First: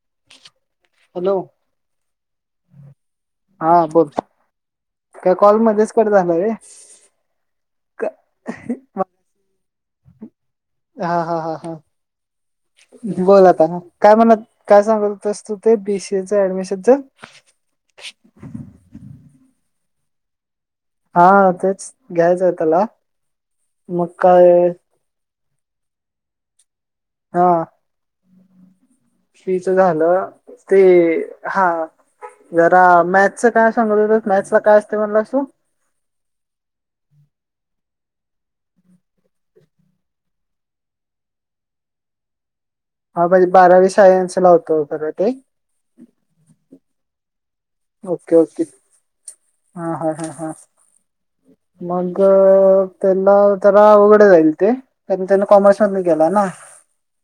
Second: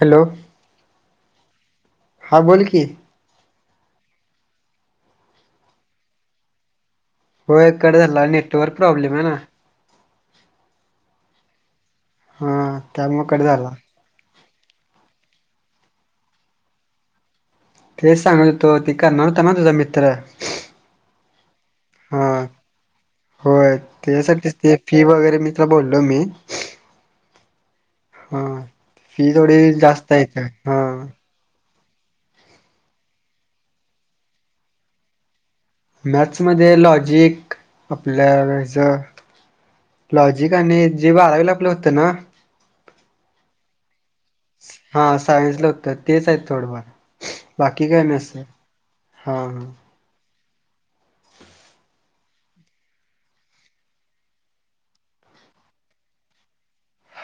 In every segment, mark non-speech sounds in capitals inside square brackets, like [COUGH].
Hello. Hello. हां बोल की. हा बोल का कॉल मध्येच कर झालं रे. हो एक कडे झाला नेटवर्क प्रॉब्लम आहे ना. हा हा हा हा हा त्यामुळे कट बोल आता. झाला काय मला काय सांगल असतो ते बीसीएच ऍडमिशनच. तेच सांग तो ती करणार होता. ना तुझा मित्र. हा तेच हा घ्यायचंय त्याला होय मग त्याच्यासाठीच काय. ते फी वगैरे मी बोललो मी. हा. हम. फ्रीच झालं ते हा. जरा मॅथच काय सांग मॅथस ला काय असते म्हणला तू. मॅथ मध्ये लॉजिक आपल्याचं. लॉजिक आणि जे बारावी ला आपलं होतं. ना. हा म्हणजे बारावी सायन्स लावतो खरव ते होतात. तेच आहेत थडंफार. ओके ओके हा हा हा हा हा. मग त्याला जरा उघड जाईल ते. त्या त्यांन कॉमर्स मध गेला ना.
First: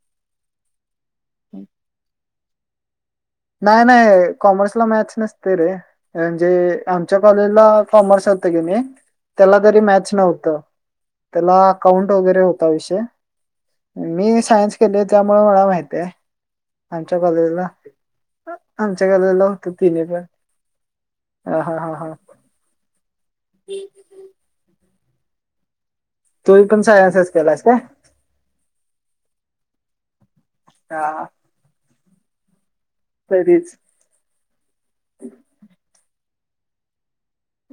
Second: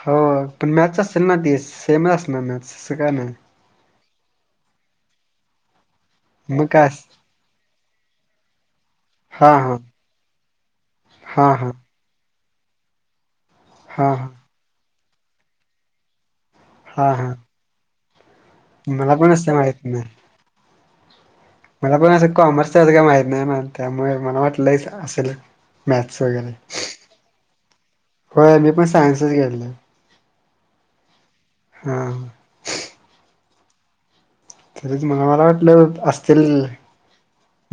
हो पण मॅथ्स असेल ना त सेम अस ना मॅथ्स असं का नाही. नाही नाही कॉमर्सला मॅथस नसते. रे म्हणजे मग काय अस आमच्या कॉलेजला कॉमर्स होत की त्याला हां, हां. तरी मॅथस नव्हत. हां, त्याला हां. अकाउंट वगैरे होता विषय हां, मी हां. सायन्स केले त्यामुळे मला माहती आहे. हां, आमच्या हां. कॉलेजला आमच्या मला पण कॉलेजला असं होत माहीत नाही. तिने पण. हा हा हा मला पण हा असं कॉमर्सच असं काय माहीत नाही त्यामुळे मला वाटलं असेल. मॅथ्स वगैरे तू पण सायन्सच केलास काय होय मी पण सायन्सच घेले. हा. हा. तरीच. तरीच मला मला वाटलं असतील.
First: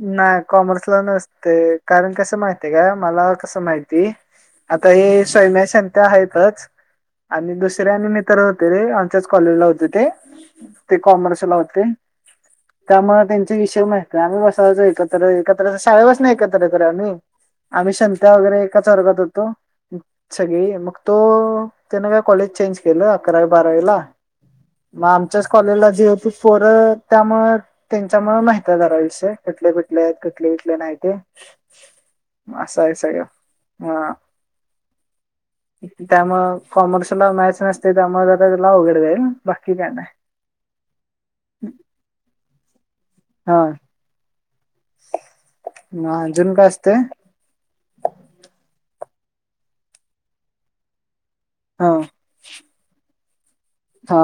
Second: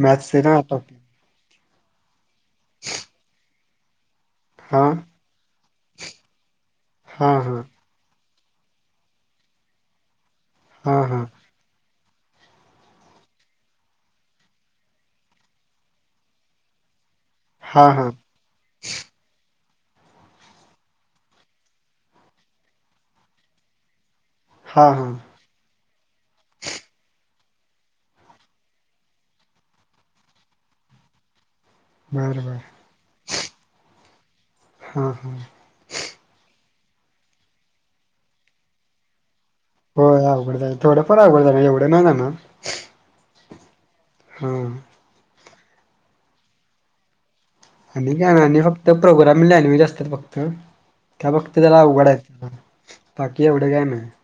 मॅथ्सचे नाही ना कॉमर्स टॉपिक. ला नसते कारण कसं माहितय का मला कसं माहिती. आता हां. हे स्ैम्या संत्या आहेतच हां, आणि हां. दुस आणि मी तर्र होते रे आमच्याच कॉलेज ला होते ते हां, हां. कॉमर्स ला होते. त्यामुळे त्यांचा विषय माम् एकत्र एकत्र शाळे बस नाही एकत्र कर आम्ही हां, आम्ही हां. स्या वगैरे. वर्गात होतो सगळी मग तो त्याने का कॉलेज चेंज केलं अकरावी बारावीला हां, हां. मम [INAUDIBLE] कॉलेजला जे होत पोर त्यामुळे त्यांच्यामुळे माहती जराविषय कुठले कुठले आहेत कुठले कुठले नाही ते बरं, बरं. असं आहे सगळं ह हा हा त्यामुळे कॉमर्सला मॅथस नसते त्यामुळे आता त्याला वघड जाईल बाकी काय नाही होय अवघड जा थोडंफार अवघड जाण एवढं नाही जाण हा हम हजुून काय असते आणि आणि फक्त प्रोग्राम लॅन्वेज असतात फक्त त्या फक्त त्याला हा अवघड आहेच बाकी एवढे का हा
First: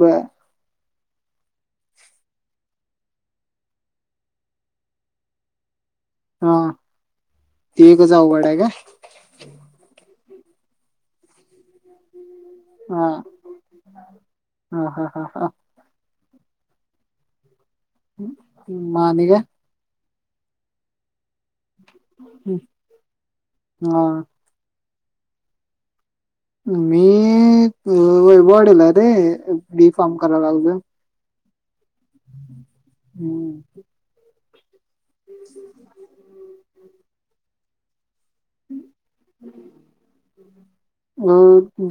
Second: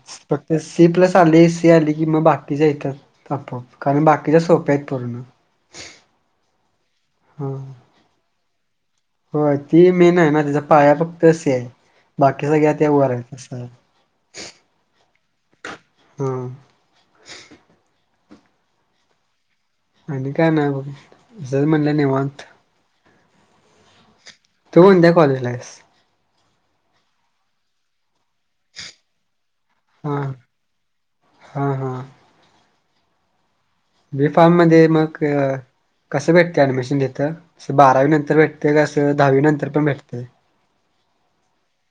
बर सी प्लस आली ए सी आली की मग बाकीच्या येतात त कारण बाकीच्या सोप्या आहेत पूर्ण हा हम क जाऊघडाय काय हो ती मी आहे मझ त्याचा पाया फक्त असे आहे बाकी सगळ्या तेव हा आहेतस हा हा हा हा हम् ् मा निग आणि काय ना जल म्हणलं निवत हा तू म्हण द्या कॉलेजलास मी वैभडल रे डी फारम हा कराय लागलो हा हम हम्म बी फार्म मध्ये मग कसं भेटते ऍडमिशन देत असं बारावी नंतर भेटते तेसं दहावी नंतर पण भेटतं अ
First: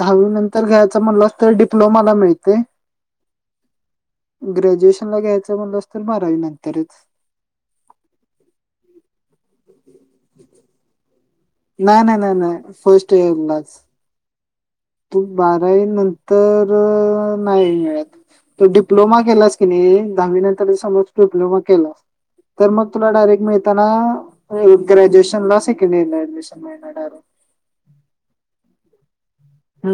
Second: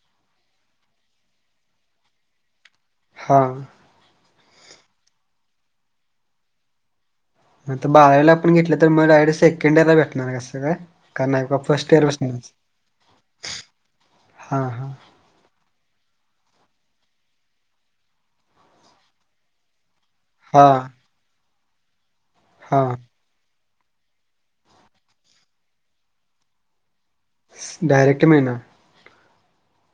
दहावी नंतर घ्यायच म्हणलं तर डिप्लोमाला मिळते हां ग्रॅज्युएशन ला घ्यायचं म्हणलं अस तर मारावी नंतरच मग बारावीला आपण घेतलं तर मगयडी सेकंड एरला भेटणार कसं काय का नाही का फर्स्ट इयर बस नाही फस्ट येला हा हा तु बारावी नंतर नाही मिळत तो डिप्लोमा केलास कानी दहावी नंतर हां समज डिप्लोमा केला तर मग हां तुला डायरेक्ट मा त ग्रॅज्युएशन ला सेकंड इयर ल ऍडमिशन माड [INAUDIBLE] डायरेक्ट मही हा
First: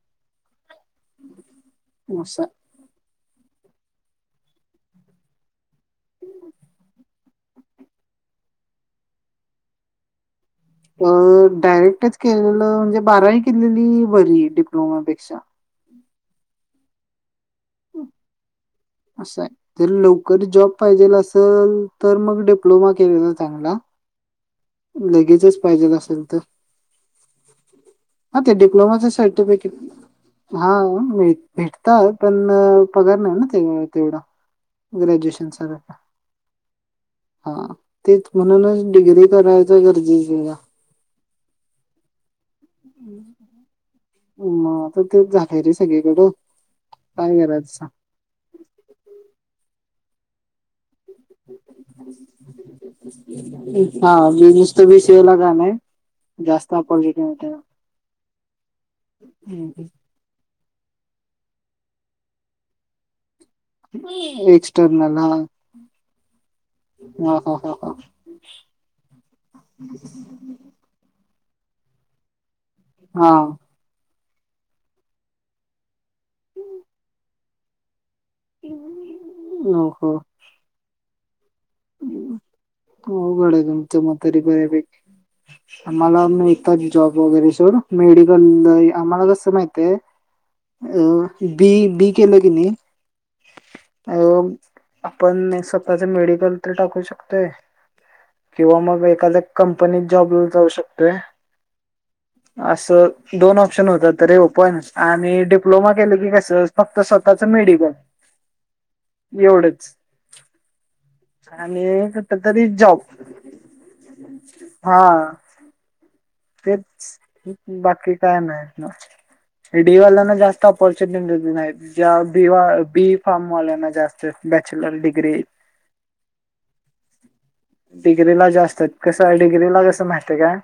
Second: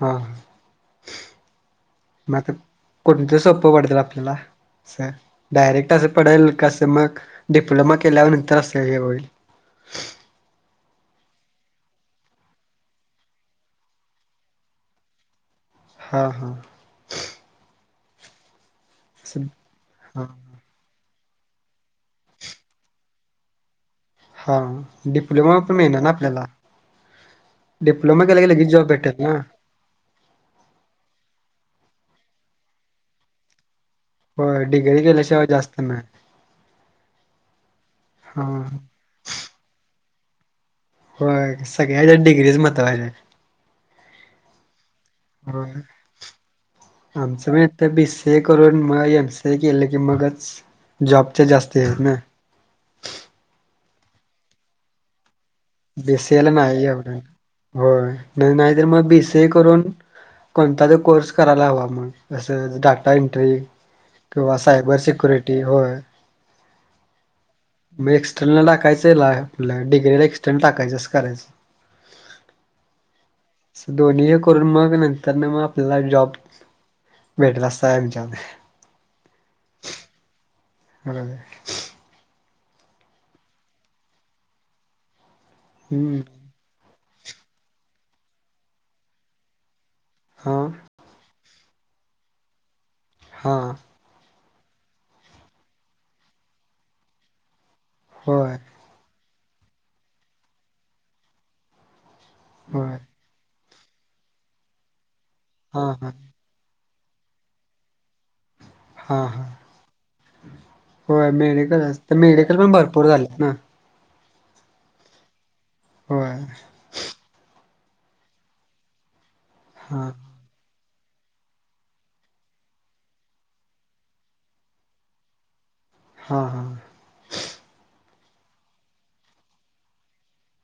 हा असं मत कोणतं सोपं पडतील आपल्याला सर डायरेक्ट असं पडेल कसं मग डिप्लोमा केल्यानंतर असं हे होईल अ डायरेक्टच केलेलं म्हणजे बारावी केलेली बरी डिप्लोमापेक्षा हा हा [UNINTELLIGIBLE] असं आहे जर हां लवकर जॉब पाहिजेल असल तर मग डिप्लोमा केलेला चांगला हां लगेचच डिप्लोमा पण पाहिजे मिळणार ना असेल तर आपल्याला डिप्लोमा केला ह की ते लगेच जॉब डिप्लोमाचे भेटेल ना सर्टिफिकेट हा भेटत पण पगार नाही ना ते तेवढा. होय डिग्री केल्याशिवाय ग्रॅजुएशन जास्त सारख नाही हा तेच हां म्हणूनच डिग्री कराय गर्जची होय सगळ्या हिज्यात डिग्रीच महत्त्वाची हाय. हम्म तेच झालंय रे सगळीकडं, काय करायच सांग. ते करून म एम सी ए केलं की मगच जॉबचे जास्त आहेत ना. हा बी नुसत बी सि एयला झाल्य. बी सीए ला नाही एवढ हो नाही नाही तर मग बी सीए करून कोणता तर कोर्स करायला हवा म अस डाटा एंटरी. किंवा सायबर एक्सटर्नल हा सिक्युरिटी होय. [UNINTELLIGIBLE] म एक्सटर्नल टाकायंय हेला डिग्रीला तेन टाकायच असं करायच. हा. दोन्ही हे करून मग नंतर न मग आपल्याला जॉब, भेटला असतय यांच्यात. हम हम्म. [UNINTELLIGIBLE] हो [UNINTELLIGIBLE] मतरी बऱ्यापैकी आ हम्म मला जॉब वगैरे सोड मेडिकल आम्हाला कसं माहित आहे हा अ बी बी केलं की नाय हा. [UNINTELLIGIBLE] आपण स्वतःच मेडिकल तर टाकु शकतोय. होय. किंवा मग एखाद्या कंपनीत जॉबला जाऊ शकतोय, होय असं दोन ऑप्शन होतात रे ओपण आणि हा डिप्लोमा हा केलं की कसं फक्त स्वतःच मेडिकल. हा, एवढंच होय आणि मेडिकल, कुठ मेडिकल तरी पण जॉब भरपूर झालेत ना. हा. होय. तेच बाकी काय नाही ना हा डीवायला ना जास्त ऑपॉर्च्युनिटी नाही ज्या बी फॉ्म वाल्याना जास्त बॅचलर डिग्री. [UNINTELLIGIBLE] हा हा. डिग्रीला जास्त आहेत कसं डिग्रीला कसं माहितय का?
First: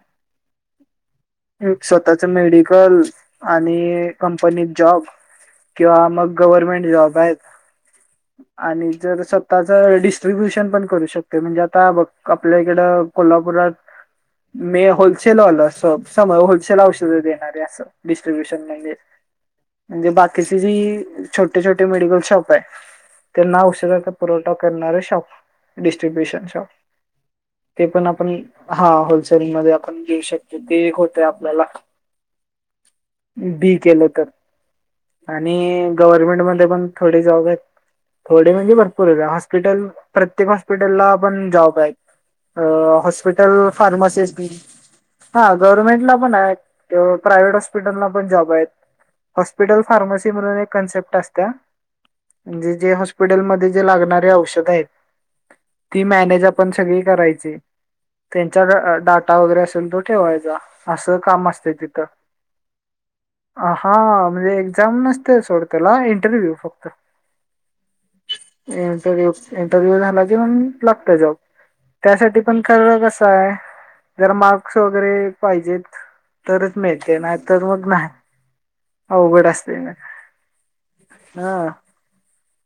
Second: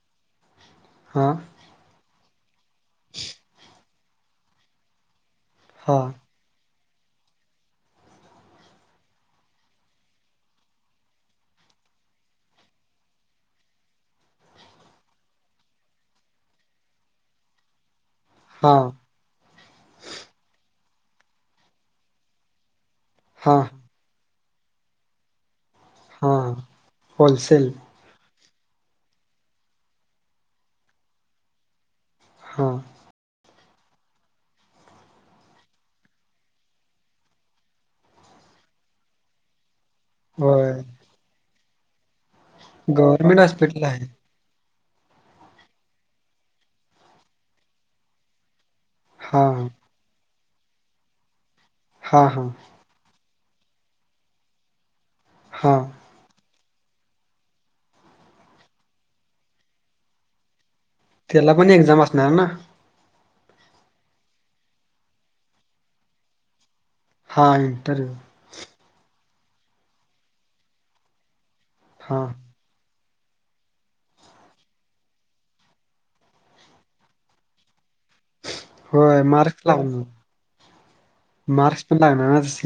हां. स्वतःच मेडिकल आणि कंपनीत जॉब हा किंवा मग गव्हर्मेंट जॉब हायत. आणि जर स्वतःच डिस्ट्रीब्युशन पण करू शकतोय म्हणजे आता बघ आपल्या इकडं कोल्हापुरात, मे होल [UNINTELLIGIBLE] होलसेल औषध देणारे अस डिस्ट्र्रीब्युशन हा म्हणजे. म्हणजे बाकीची जी छोटे छोटे मेडिकल शॉप आहे, हा त्यांना औषधाचा पुरवठा करणारे शॉप, हा डिस्ट्र्रीब्युशन शॉप, होलसेल ते पण आपण हा होलसेल मध्ये आपण देेऊ शकतो ते एक होतय आपल्याला. हा. बी केलं तर. आणि गव्हर्नमेंटमध्ये पण थोडे जॉब आहेत. थोडे म्हणजे भरपूर हॉस्पिटल प्रत्येक होय हॉस्पिटलला पण जॉब आहेत. अ गव्हर्मेंट हॉस्पिटल आहे फार्मसी अस बि. हा गव्हर्नमेंटला पण आहे, प्रायव्हेट हॉस्पिटलला पण जॉब आहेत. हा हॉस्पिटल फार्मसी म्हणून एक कन्सेप्ट असतया, हा हा म्हणजे जे हॉस्पिटल मध्ये जे लागणारे औषध आहेत, हा ती मॅनेज आपण पण सगळी करायची त्यांचा डाटा वगैरे असेल तो ठेवायचा. असं काम त्याला पण असतं एक्झाम तिथं. असणार ना हा म्हणजे एक्झाम नसते सोड त्याला इंटरव्ह्यू फक्त हां इंटरव्ह्यू इंटरव्ह्यू इंटरव्ह्यू झाला किंवा लागत जॉब हा त्यासाठी पण कर कस आहे जर मग वगैरे पाहिजेत तरच मिळते ना तर मग नाही होय अवघड मार्क्स असते न लागणार हं प लगणारच अस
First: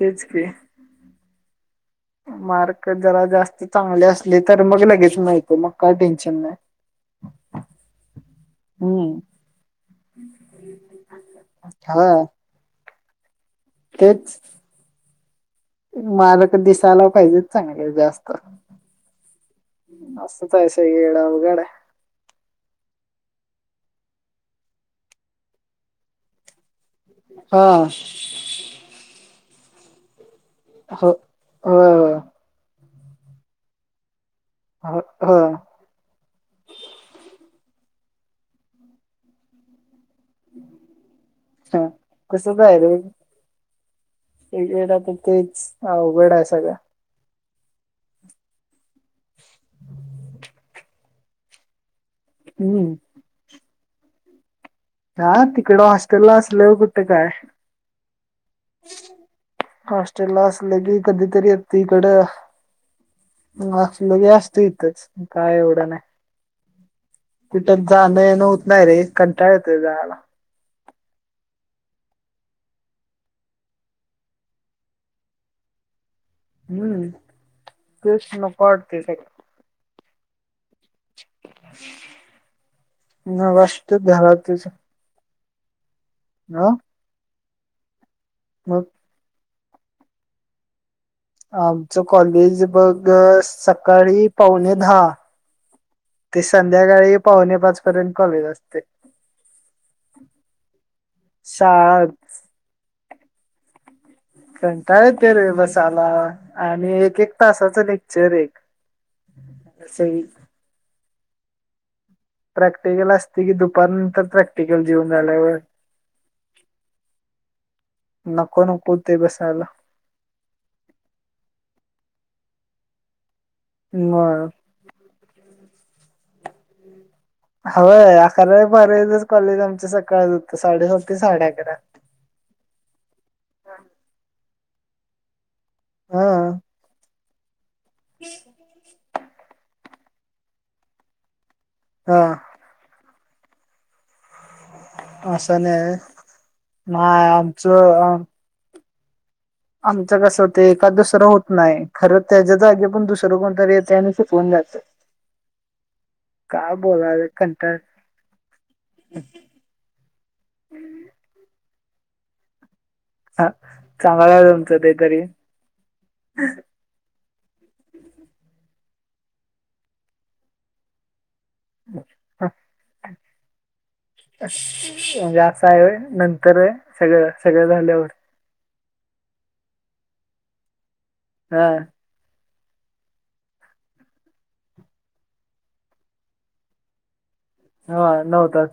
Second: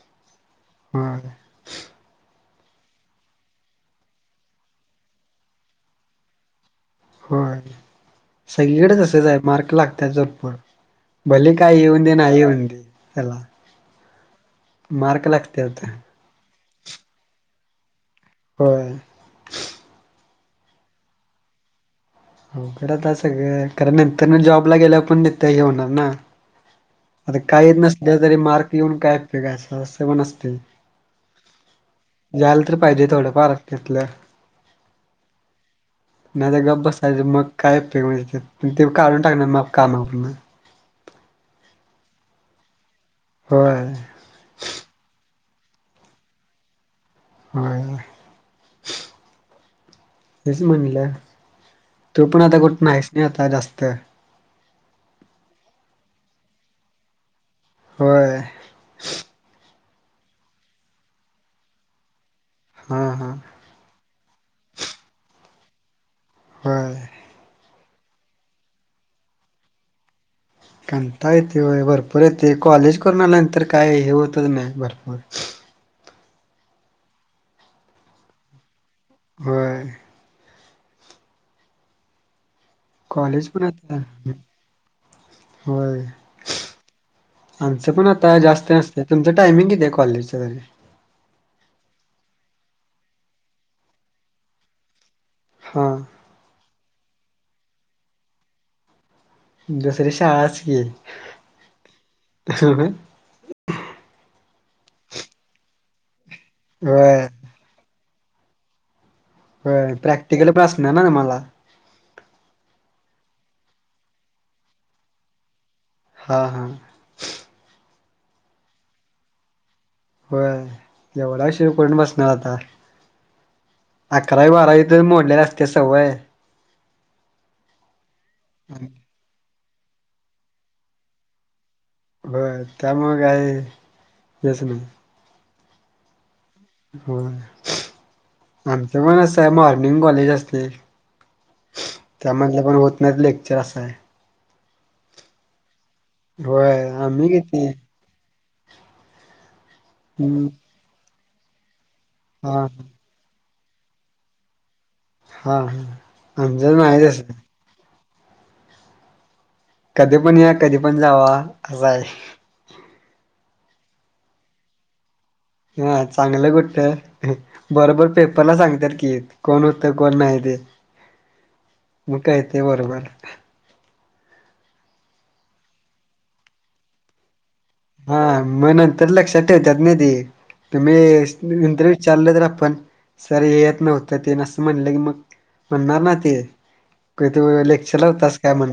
कचप [INAUDIBLE] हो. मार्क जरा जास्त चांगले असले तर मग लगेच मा तो मग काय टेन्शन नाही. हो सगळीकडे हम्म असंच आहे मार्क लागत जरपर भले काय येऊन दे हा नाही येऊन दे. खला तेच मार्क लागते आता. मारक दिसायला पाहिजे चांगले जास्त होय. असस् तयष ग उगडे [INAUDIBLE] हो खरं आ सगळं कारण नंतर ना जॉबला गेल्या पण तथे घेऊणार ना आता काही नस हा तरी मार्क येऊन काय फेकाय असं असं पण नसते. हो हो हो जाला तर पाहिजे थोडं फार घेतलं ह हा नाही तर गप् बससायचं मग काय पेक म्ह ते काढून टाकणार मग कामाग हा कस काय र होय. तिकेड तर तेच हा अवघड आहे सगळं हो हेच म्हणलं तू पण आता कुठ हम्म नाहीस नाही आता जास्त ह तिकड हॉस्टेल ला असलं कुठे काय होय. हॉस्टेल ला असलं की कधीतरी य त इकड अ हां हां लोे असत इथंच काय एवढं नाही. होय. जाणं येणं होत नाही रे कंटाळ येत जायला. कता येते वय भरपूर येते कॉलेज करून आल्यानंतर काय हे होतच नाही भरपूर हम्म प्रश्न पडतोय सगळा होय. कॉलेज ना पण वास तर आता झाला त्याच होय. ह आमचं पण आता जास्त नसत तुमच टायमिंग किती आहे कॉलेजच्या तरी आमचं कॉलेज बघ सकाळी पावणे दहा हा ते संध्याकाळी पावणे पाच पर्यंत कॉलेज असते. दुसरी शाळाच की शाळा कंटाळ तर र बसा आला आणि एक होय एक तासाच लेक्चर एक असं प्रॅक्टिकल पण असणार ना मला प्रॅक्टिकल असते की दुपारनंतर प्रॅक्टिकल जेवून झाल्यावर हां हां नको नको ते बसायला हो जवढशीि कोण बसणार आता मग अकरा बारा मोडले रस्ते सवय हय अकरा बारजच कॉलेज आमच्या सकाळ होतं साडेसात ते साडे अकरा हो त्यामु काय हेच नाही हा हो आमच पण अस आहे मर्निंग कॉलेज असते हा त्यामधलं पण होत नाही लेक्चर असं आहे असं नाही होय ना आम्ही किती आमचं आमचं कसं हम्म होते एखादसरं होत नाही खरं त्याच्या हा जागे पण दुस को य शिकून जात हा हा आमच्या माहीचच तर कधी पण या कधी पण जावा असं आहे ह चांगला झा तुमचं ते तरी हा चांगलं गोष्ट बरोबर पेपरला सांगत की कोण होतं कोण नाही ते मग काय ते बरोबर म्हणजे असं आहे नंतर आहे सगळ सगळं झाल्यावर ह म तलक्ष ठेवतत नाही ती मी हा विचारलं तर आपण सर येत नव्हत ते असं म्हणलं की मग म्हणणार ना ते क ते लेक्चर हा लावतास काय नव्हतात म्हण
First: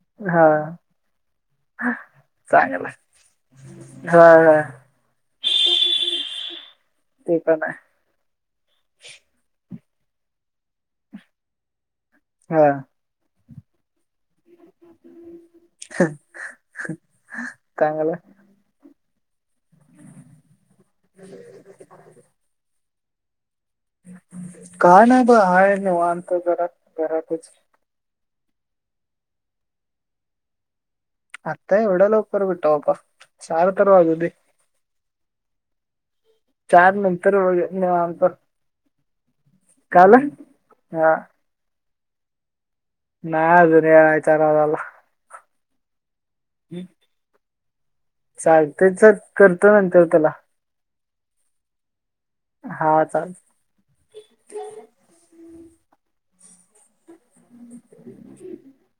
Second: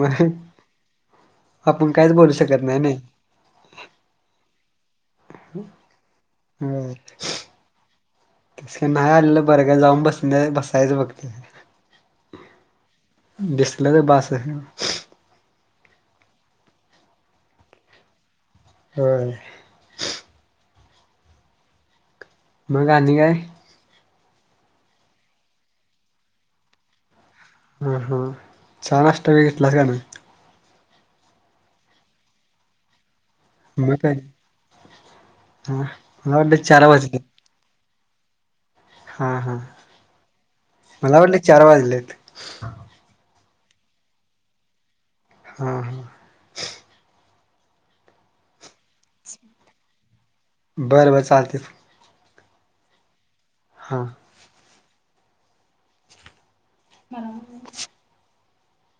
म हा आपण कायच बोलू शकत नाही चांगलं नाही हा हा होय ते पण आहे तस का नाही आलेलं बरं काय जाऊन बस बसायचं बघते हा बस्ले तर बास चांगला हम हम् मग गांध का आहे काय ना ब हाय वानत जरा जराातच ह चहा नास्टा वेगितला का नाही आता एवढ लोक कररबटवप सार मग काय तरवागदी हा मला वाटलं चार वाजले नंतर वमंत हा हा हा मला वाटले चार वाजलेत ना अज नयचारवला हम हम चालतेच करतो नंतर त्याला बरं बरं चालते हा चाल हां बरोर [INAUDIBLE]